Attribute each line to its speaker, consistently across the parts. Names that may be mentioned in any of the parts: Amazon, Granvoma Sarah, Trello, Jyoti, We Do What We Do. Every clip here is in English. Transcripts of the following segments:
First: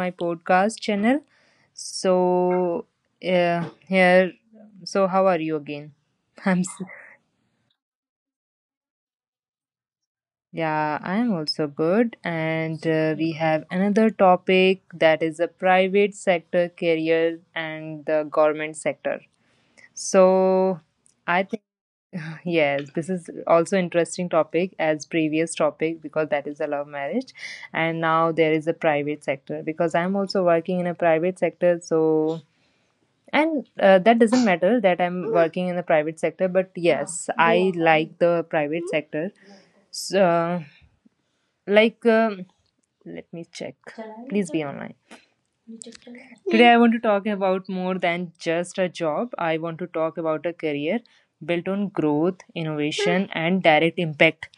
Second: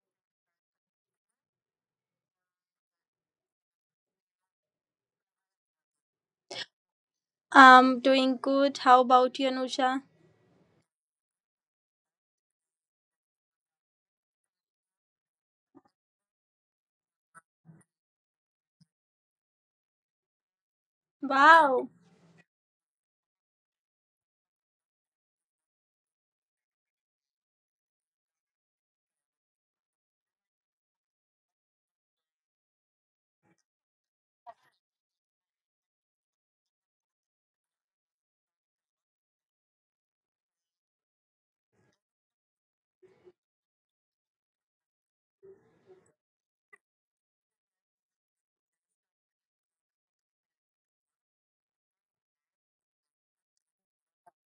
Speaker 1: my podcast channel. So uh, here, so how are you again? I'm s-
Speaker 2: I'm doing good. How about you, Anusha?
Speaker 1: yeah, I'm also good, and we have another topic that is the private sector career and the government sector. So I think.
Speaker 2: Wow.
Speaker 1: Yes, this is also interesting topic as previous topic because that is the love marriage, and now there is a private sector because I'm also working in a private sector, and that doesn't matter that I'm working in the private sector, but yes I like the private sector. So like let me check please be online Today, I want to talk about more than just a job. I want to talk about a career built on growth, innovation, and direct impact.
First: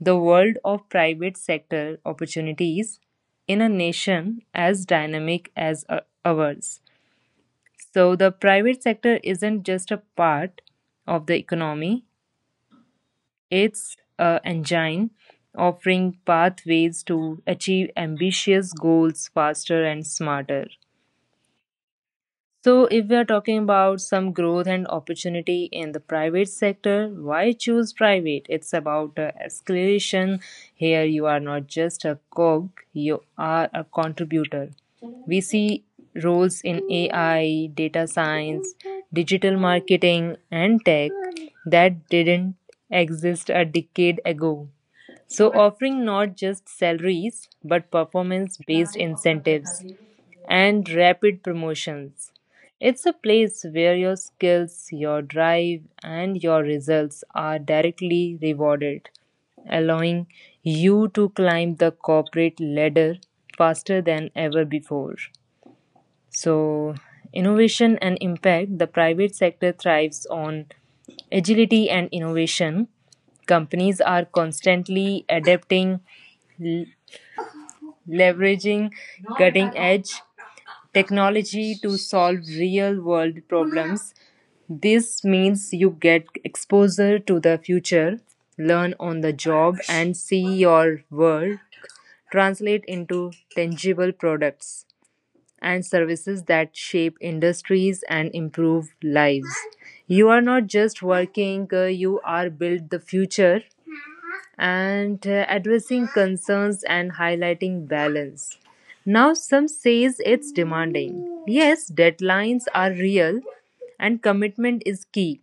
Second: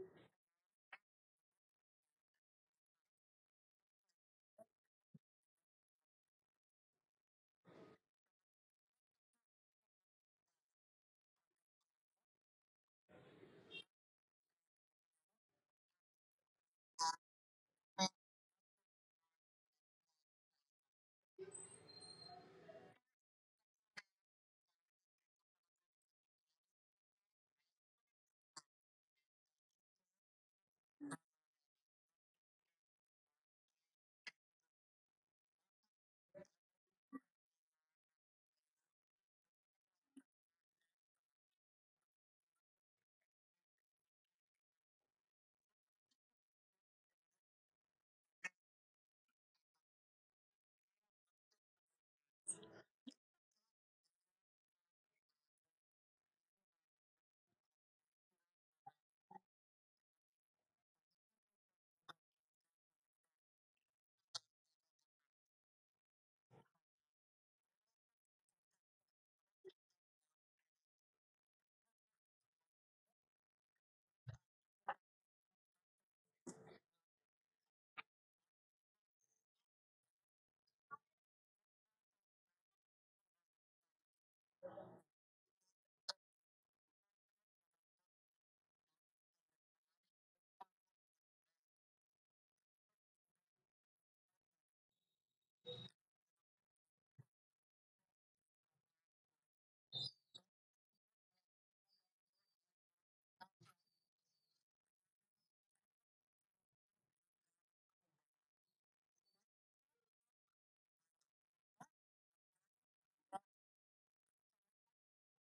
Speaker 1: The world of private sector opportunities in a nation as dynamic as ours. So, the private sector isn't just a part of the economy, it's an engine offering pathways to achieve ambitious goals faster and smarter. So, if we are talking about some growth and opportunity in the private sector, why choose private? It's about escalation. Here, you are not just a cog, you are a contributor. We see roles in AI, data science, digital marketing, and tech that didn't exist a decade ago. So, offering not just salaries but performance based incentives and rapid promotions. It's a place where your skills, your drive, and your results are directly rewarded, allowing you to climb the corporate ladder faster than ever before. So, innovation and impact, the private sector thrives on agility and innovation. Companies are constantly adapting, l- leveraging cutting edge technology to solve real world problems. This means you get exposure to the future, learn on the job, and see your world translate into tangible products and services that shape industries and improve lives. You are not just working, you are build the future, and addressing concerns and highlighting balance. Now some says it's demanding. Yes, deadlines are real and commitment is key.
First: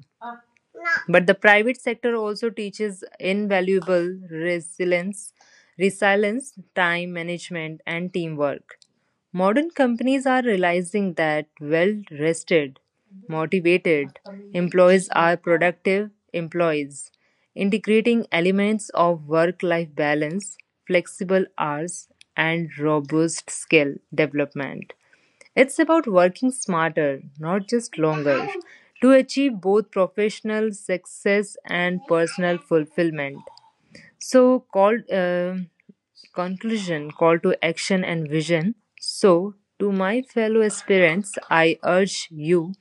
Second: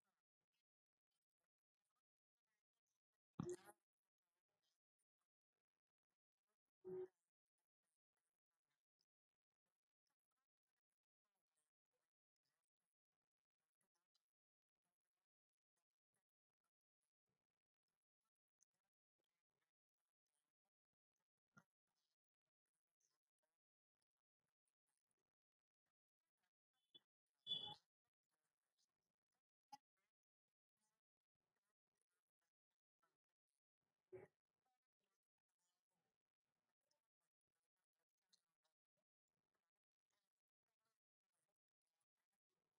Speaker 1: But the private sector also teaches invaluable resilience, time management, and teamwork. Modern companies are realizing that well rested, motivated employees are productive employees, integrating elements of work life balance, flexible hours, and robust skill development. It's about working smarter, not just longer, to achieve both professional success and personal fulfillment. So, call conclusion, call to action and vision. So, to my fellow aspirants, I urge you,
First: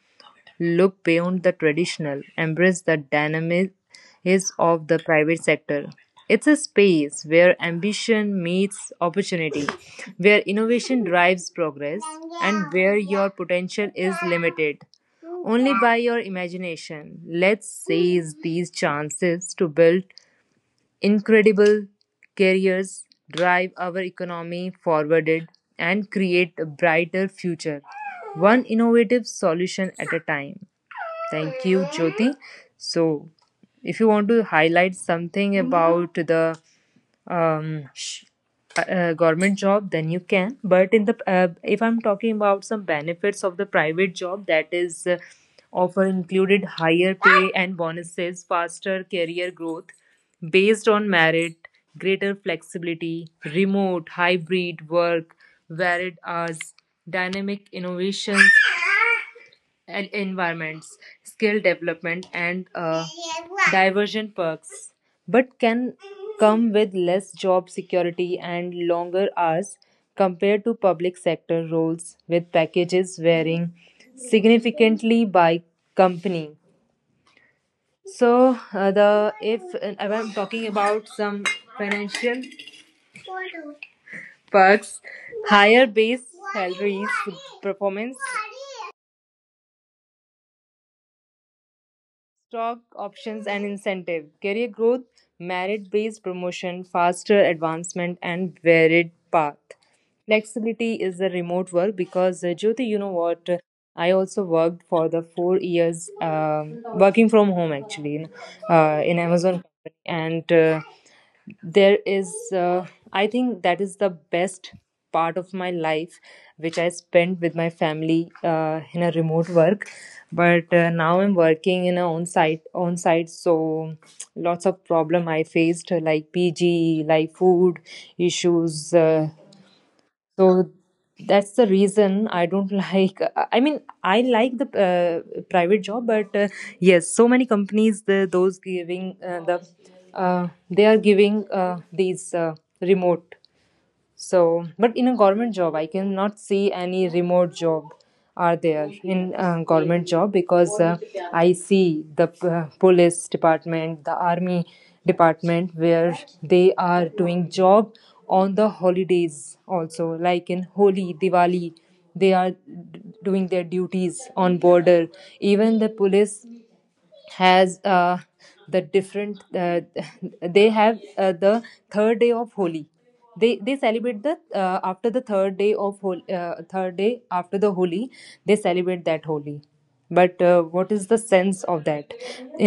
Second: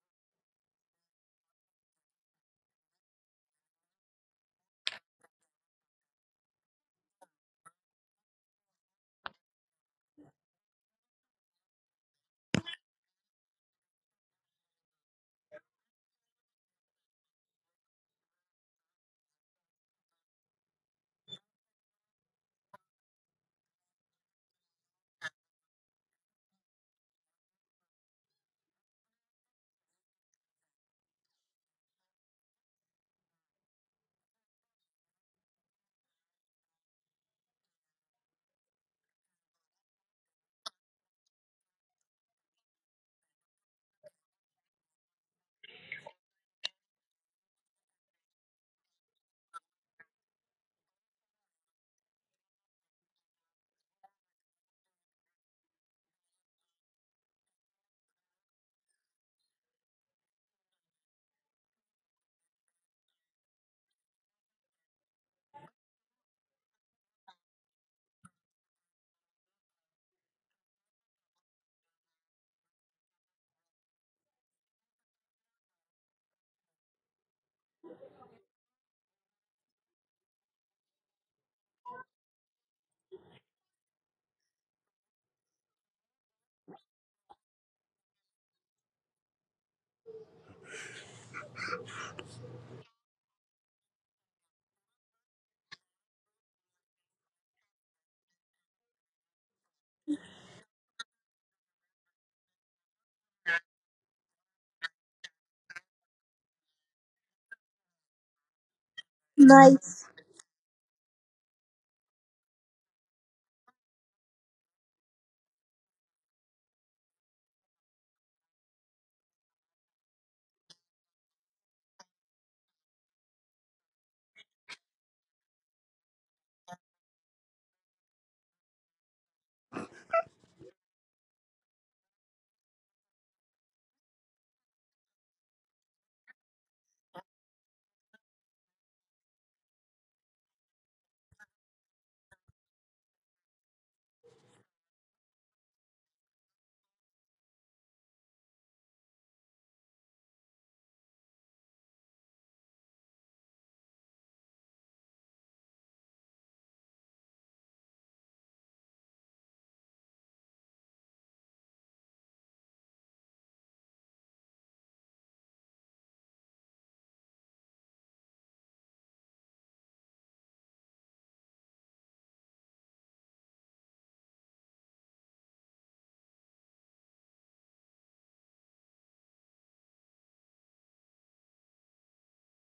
Speaker 1: look beyond the traditional, embrace the dynamism of the private sector. It's a space where ambition meets opportunity, where innovation drives progress, and where your potential is limited only by your imagination. Let's seize these chances to build incredible careers, drive our economy forward, and create a brighter future, one innovative solution at a time. Thank you, Jyoti. So, if you want to highlight something about the um, sh- government job, then you can. But in the if I'm talking about some benefits of the private job, that is often included higher pay and bonuses, faster career growth based on merit, greater flexibility, remote, hybrid work, varied hours, dynamic innovations and environments, skill development, and diversion perks, but can come with less job security and longer hours compared to public sector roles with packages varying significantly by company. So the if I'm talking about some financial perks, higher base salaries, performance stock options and incentive career growth, merit based promotion, faster advancement and varied path, flexibility is the remote work. Because Jyoti, you know what, I also worked for the 4 years, working from home actually in Amazon company. And there is I think that is the best part of my life, which I spent with my family in a remote work. But now I'm working in a on site, so lots of problem I faced like PG, like food issues. So that's the reason I don't like. I mean, I like the private job, but yes, so many companies, they are giving these remote. So, but in a government job, I cannot see any remote job are there in government job, because I see the police department, the army department, where they are doing job on the holidays also, like in Holi, Diwali, they are d- doing their duties on border. Even the police has the different they have the third day of Holi, they celebrate the after the third day of hol- third day after the Holi they celebrate that Holi. But what is the sense of that?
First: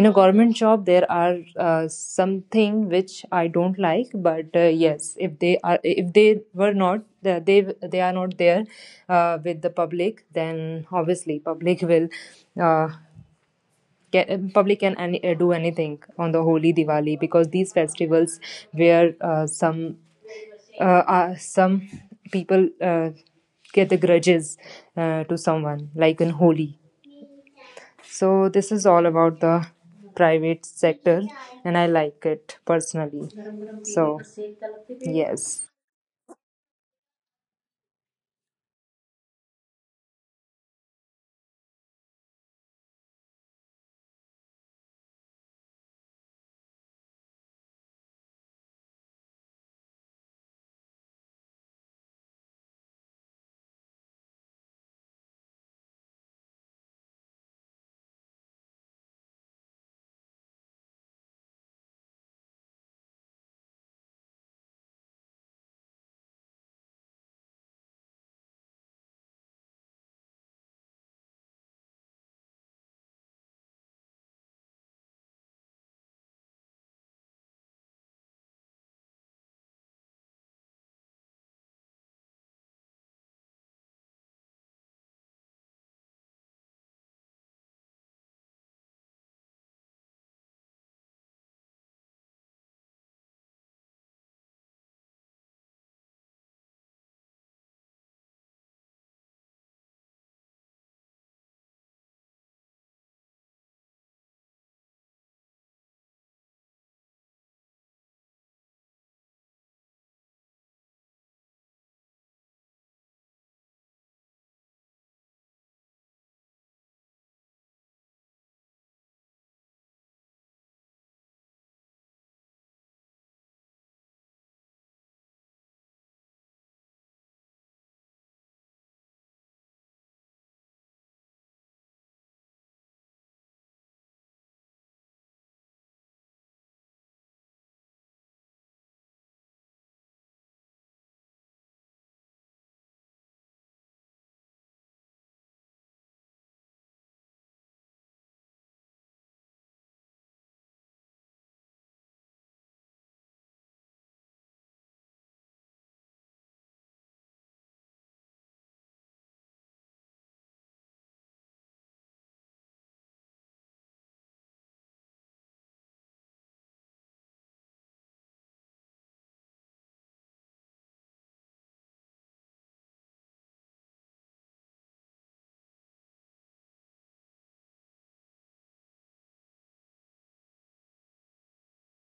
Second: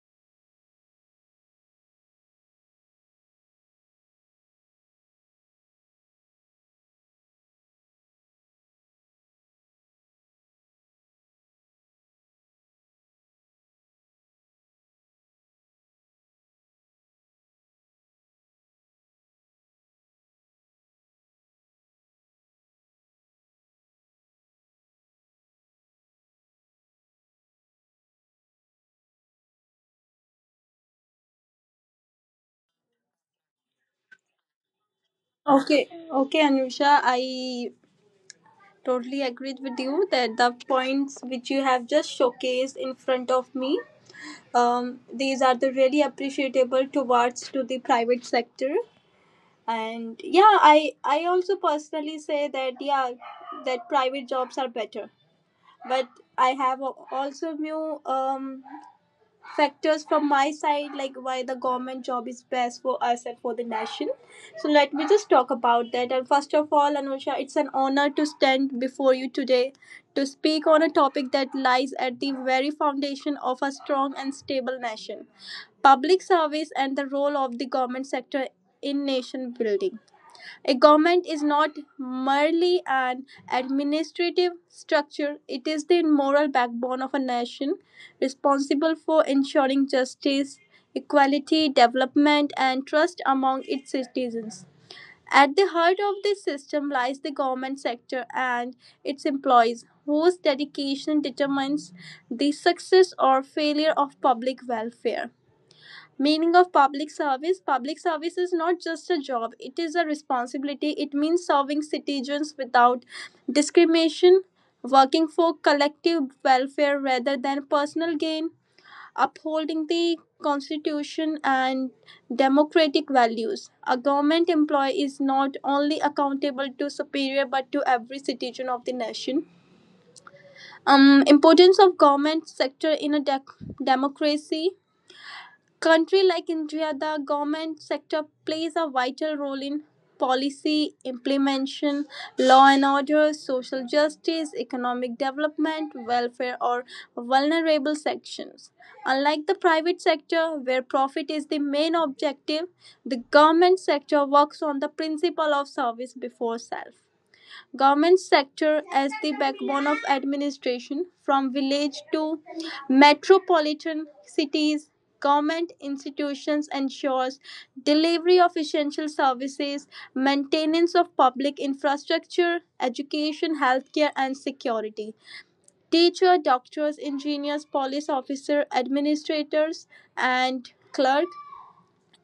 Speaker 1: In a government job there are something which I don't like. But yes, if they are, if they were not, they they are not there with the public, then obviously public will uh, public can any, do anything on the holy Diwali, because these festivals where uh, some people get the grudges to someone like in Holi. So this is all about the private sector, and I like it personally. So yes,
Speaker 2: Okay. Okay, Anusha. I totally agreed with you that the points which you have just showcased in front of me, these are the really appreciable towards to the private sector. And yeah, I also personally say that yeah, that private jobs are better. But I have also new factors from my side, like why the government job is best for us and for the nation. So let me just talk about that. And first of all, Anusha, it's an honor to stand before you today to speak on a topic that lies at the very foundation of a strong and stable nation: public service and the role of the government sector in nation building. A government is not merely an administrative structure, it is the moral backbone of a nation, responsible for ensuring justice, equality, development, and trust among its citizens. At the heart of this system lies the government sector and its employees, whose dedication determines the success or failure of public welfare. Meaning of public service: public service is not just a job, it is a responsibility. It means serving citizens without discrimination, working for collective welfare rather than personal gain, upholding the constitution and democratic values. A government employee is not only accountable to superior but to every citizen of the nation. Importance of government sector in a dec democracy. Country like India, the government sector plays a vital role in policy implementation, law and order, social justice, economic development, welfare, or vulnerable sections. Unlike the private sector, where profit is the main objective, the government sector works on the principle of service before self. Government sector as the backbone of administration: from village to metropolitan cities, government institutions ensures delivery of essential services, maintenance of public infrastructure, education, healthcare, and security. Teacher, doctors, engineers, police officer, administrators, and clerk,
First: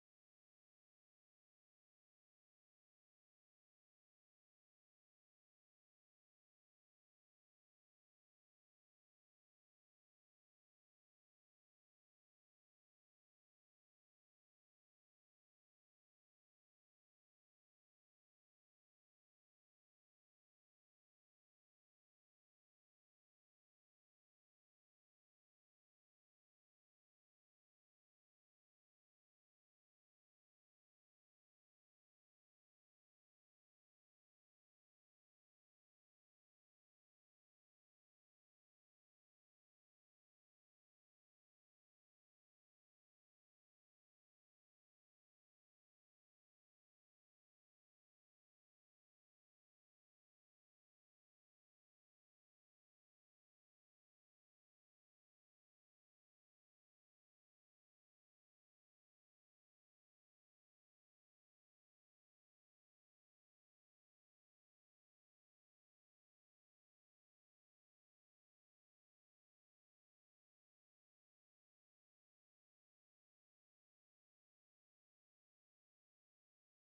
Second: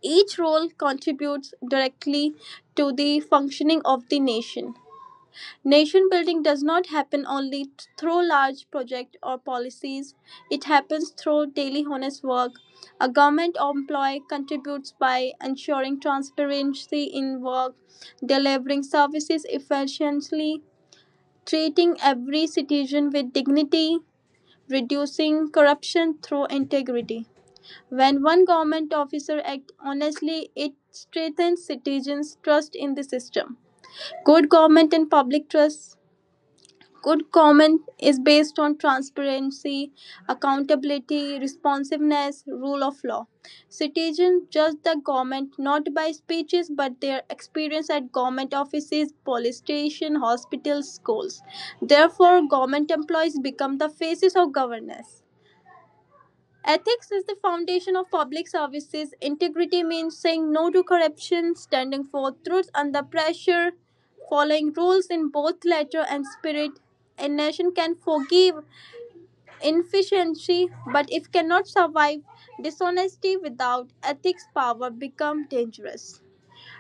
Speaker 2: each role contributes directly to the functioning of the nation. Nation building does not happen only through large projects or policies. It happens through daily honest work. A government employee contributes by ensuring transparency in work, delivering services efficiently, treating every citizen with dignity, reducing corruption through integrity. When one government officer acts honestly, it strengthens citizens' trust in the system. Good government and public trust: good government is based on transparency, accountability, responsiveness, rule of law. Citizens judge the government not by speeches but their experience at government offices, police stations, hospitals, schools. Therefore, government employees become the faces of governance. Ethics is the foundation of public services. Integrity means saying no to corruption, standing for truth under pressure, following rules in both letter and spirit. A nation can forgive inefficiency, but if cannot survive dishonesty without ethics, power become dangerous.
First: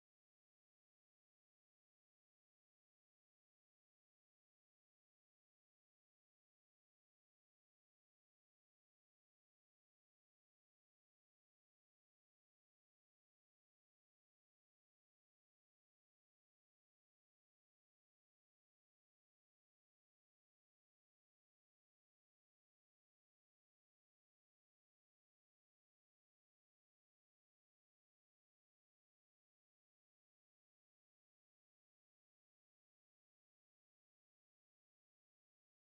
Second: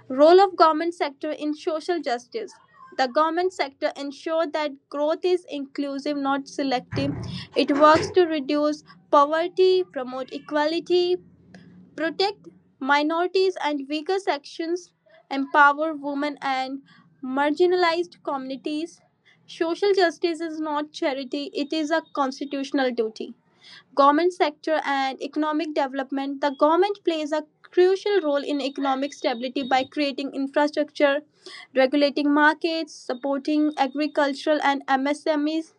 Speaker 2: Role of government sector in social justice. The government sector ensure that growth is inclusive, not selective. It works to reduce poverty, promote equality, protect minorities and weaker sections, empower women and marginalized communities. Social justice is not charity, it is a constitutional duty. Government sector and economic development: the government plays a crucial role in economic stability by creating infrastructure, regulating markets, supporting agricultural and msmes,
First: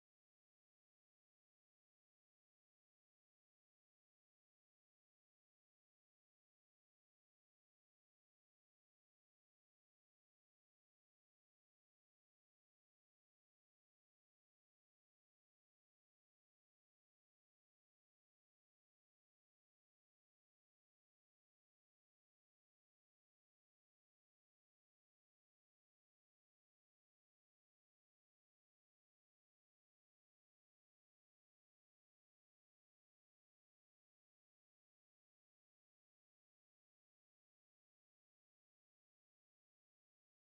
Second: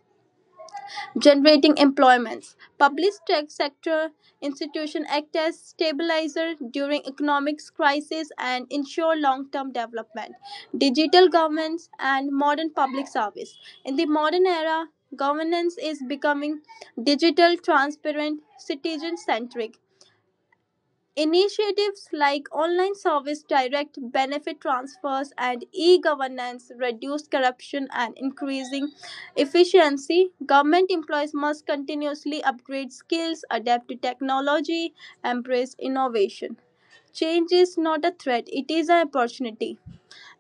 Speaker 2: generating employments. Public sector institutions act as stabilizer during economic crisis and ensure long-term development. Digital governance and modern public service. In the modern era, governance is becoming digital, transparent, citizen-centric. Initiatives like online service, direct benefit transfers, and e-governance reduce corruption and increasing efficiency. Government employees must continuously upgrade skills, adapt to technology, embrace innovation. Change is not a threat, it is an opportunity.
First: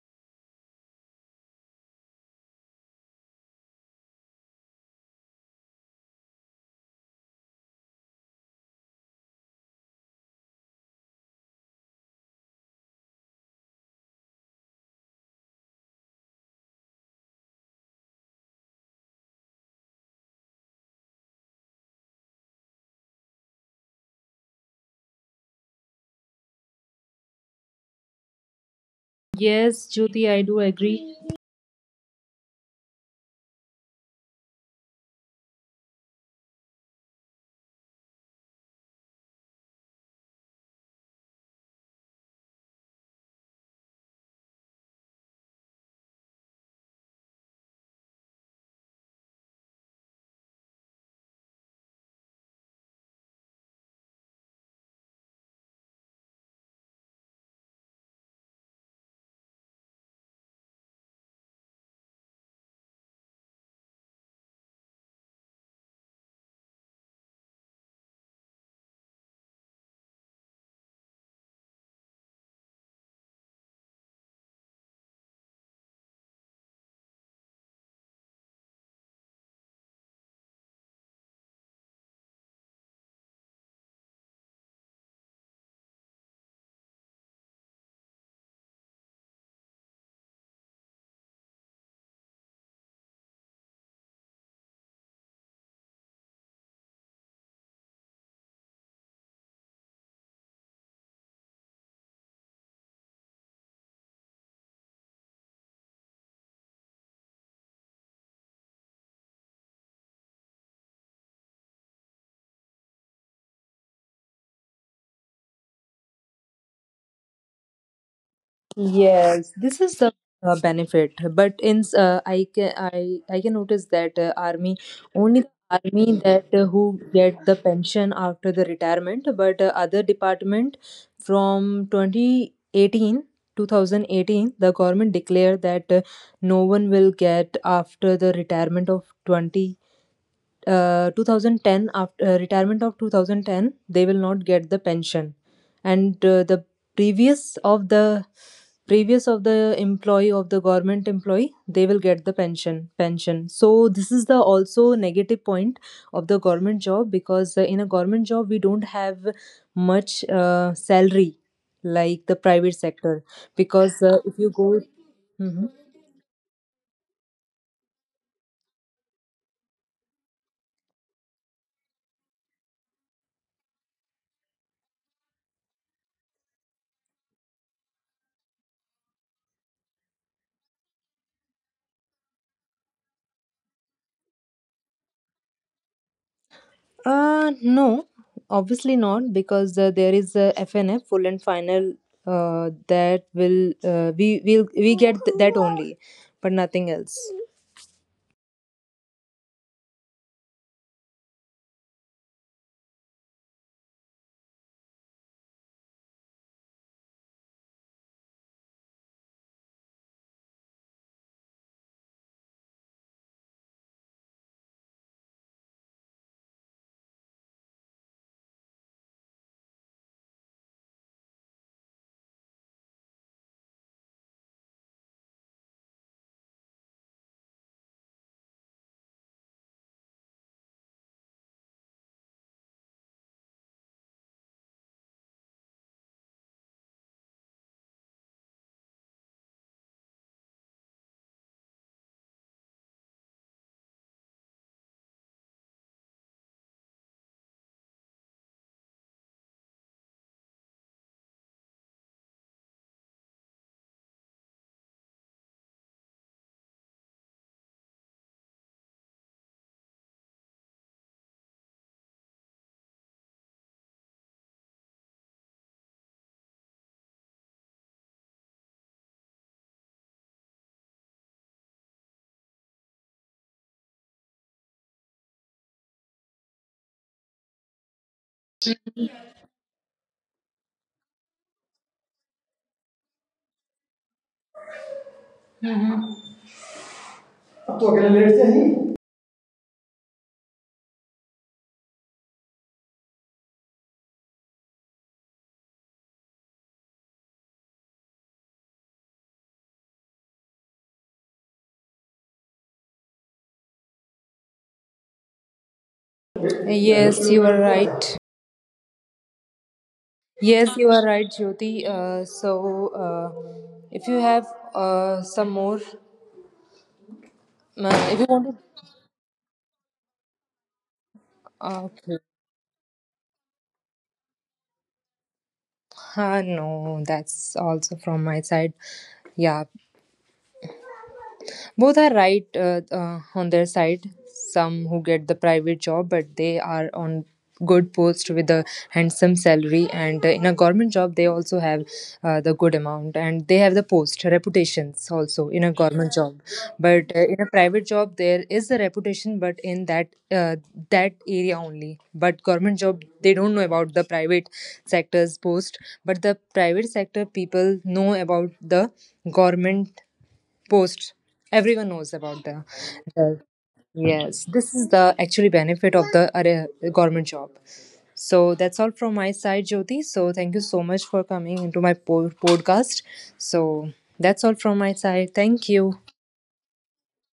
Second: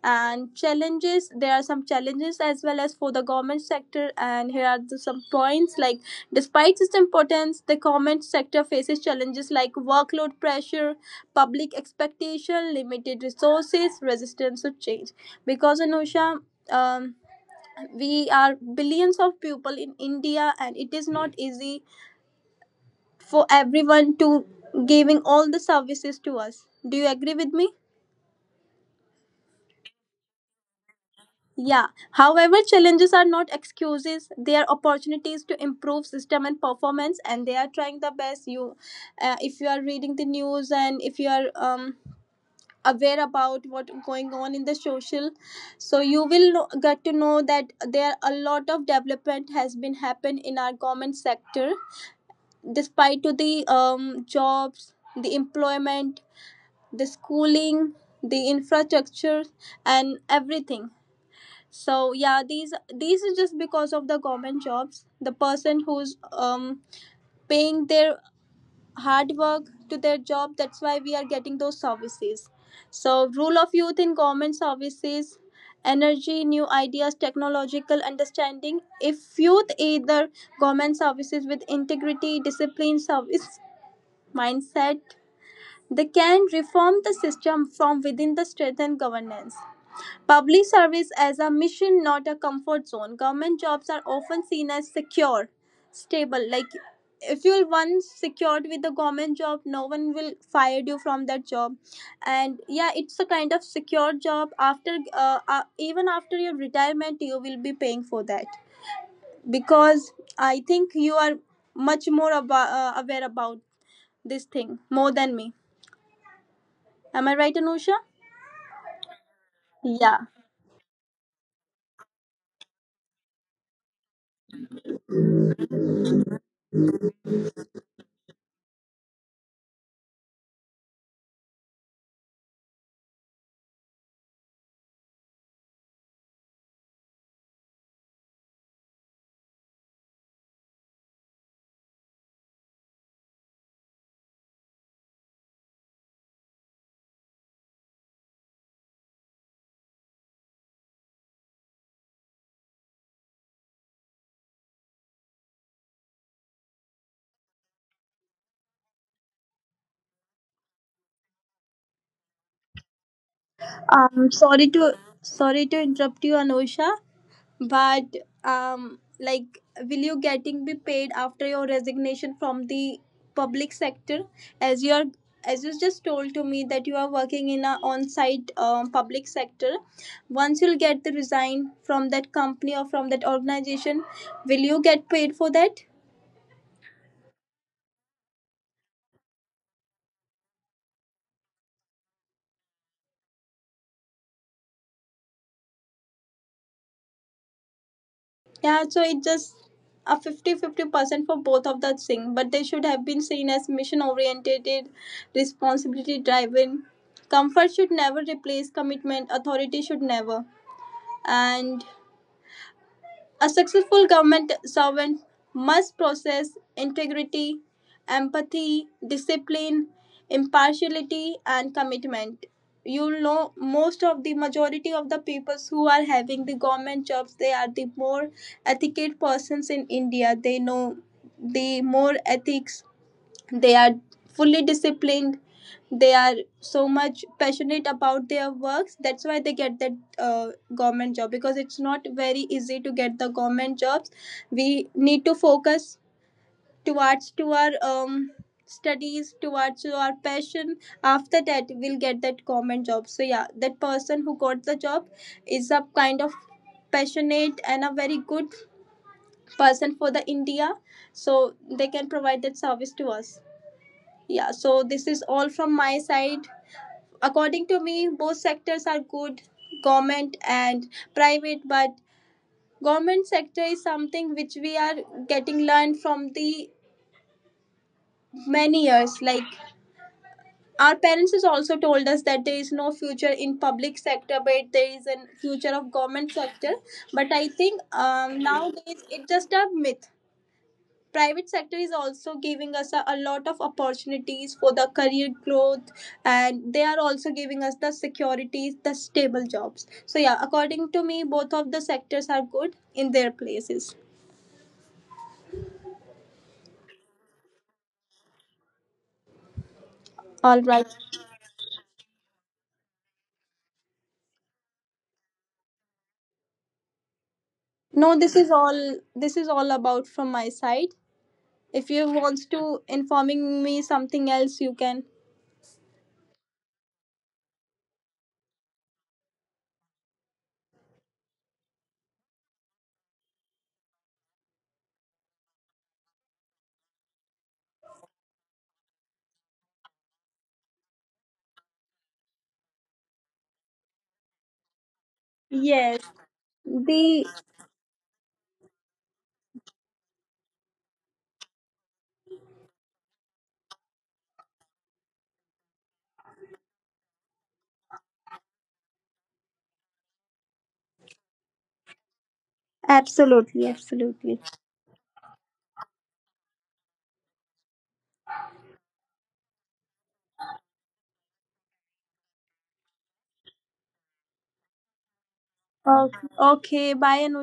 Speaker 2: And challenges: there are some challenges as well as for the government sector, and here are the some points like, despite its importance, the government sector faces challenges like workload pressure, public expectation, limited resources, resistance to change. Because, Anusha, um, we are billions of people in India, and it is not easy for everyone to giving all the services to us. Do you agree with me?
Speaker 1: Yes, Jyoti, I do agree.
Speaker 2: Yeah. However, challenges are not excuses. They are opportunities to improve system and performance, and they are trying the best. You, if you are reading the news, and if you are aware about what going on in the social, so you will know, get to know that there a lot of development has been happened in our government sector, despite to the jobs, the employment, the schooling, the infrastructure, and everything. So yeah, these is just because of the government jobs. The person who's paying their hard work to their job, that's why we are getting those services. So rule of youth in government services: energy, new ideas, technological understanding. If youth either government services with integrity, discipline, service mindset, they can reform the system from within the strengthened governance. Public service as a mission, not a comfort zone. Government jobs are often seen as secure, stable. Like, if you're once secured with the government job, no one will fire you from that job. And yeah, it's a kind of secure job. After even after your retirement, you will be paying for that. Because I think you are much more aware about this thing more than me. Am I right, Anusha?
Speaker 1: Yes, this is the
Speaker 2: Yeah.
Speaker 1: benefit. But in I can notice that army, only the army that who get the pension after the retirement. But other department from 2018 2018, the government declared that no one will get after the retirement of 20 2010, after retirement of 2010 they will not get the pension. And the previous of the previous of the employee of the government employee, they will get the pension. So this is the also negative point of the government job, because in a government job we don't have much salary like the private sector, because
Speaker 2: Um.
Speaker 1: if you
Speaker 2: Sorry
Speaker 1: go,
Speaker 2: to
Speaker 1: Mhm.
Speaker 2: Sorry to interrupt you, Anusha. But like, will you getting be paid after your resignation from the public sector, as you are, as you just told to me that you are working in a on-site public sector? Once you'll get the resign from that company or from that organization, will you get paid for that?
Speaker 1: No, obviously not, because there is a FNF, full and final, that will we will we get that only, but nothing else.
Speaker 2: Yeah, so it just a fifty-fifty % for both of the thing, but they should have been seen as mission oriented, responsibility driven. Comfort should never replace commitment, authority should never. And a successful government servant must possess integrity, empathy, discipline, impartiality, and commitment. You know, most of the majority of the peoples who are having the government jobs, they are the more ethical persons in India. They know the more ethics. They are fully disciplined. They are so much passionate about their works, that's why they get that uh, government job. Because it's not very easy to get the government jobs, we need to focus towards to our studies, towards our passion. After that we'll get that government job. So yeah, that person who got the job is a kind of passionate and a very good person for the India, so they can provide that service to us. Yeah, so this is all from my side. According to me, both sectors are good, government and private, but government sector is something which we are getting learned from the many years, like our parents has also told us that there is no future in public sector but there is a future of government sector. But I think nowadays it's just a myth. Private sector is also giving us a lot of opportunities for the career growth, and they are also giving us the securities, the stable jobs. So yeah, according to me, both of the sectors are good in their places.
Speaker 1: Yes, you are right.
Speaker 2: All
Speaker 1: Yes,
Speaker 2: right.
Speaker 1: you are right, Jyoti. If you have some more,
Speaker 2: No,
Speaker 1: if you want to,
Speaker 2: this is all about from my side. If you
Speaker 1: okay.
Speaker 2: wants to informing me something else, you can.
Speaker 1: No, that's also from my side. Yeah, both are right on their side. Some who get the private job, but they are on good post with a handsome salary, and in a government job, they also have the good amount and they have the post reputations also in a
Speaker 2: Yes.
Speaker 1: government job. But
Speaker 2: the
Speaker 1: in a private job, there is a reputation, but in that that area only. But government job, they don't know about the private sector's post, but the private sector people know about the government post, everyone knows about the
Speaker 2: Absolutely, absolutely.
Speaker 1: yes, this is the actually benefit of the government job. So that's all from my side, Jyoti, so thank you so much for coming into my podcast. So that's all from my side, thank you.
Speaker 2: Okay, okay, bye,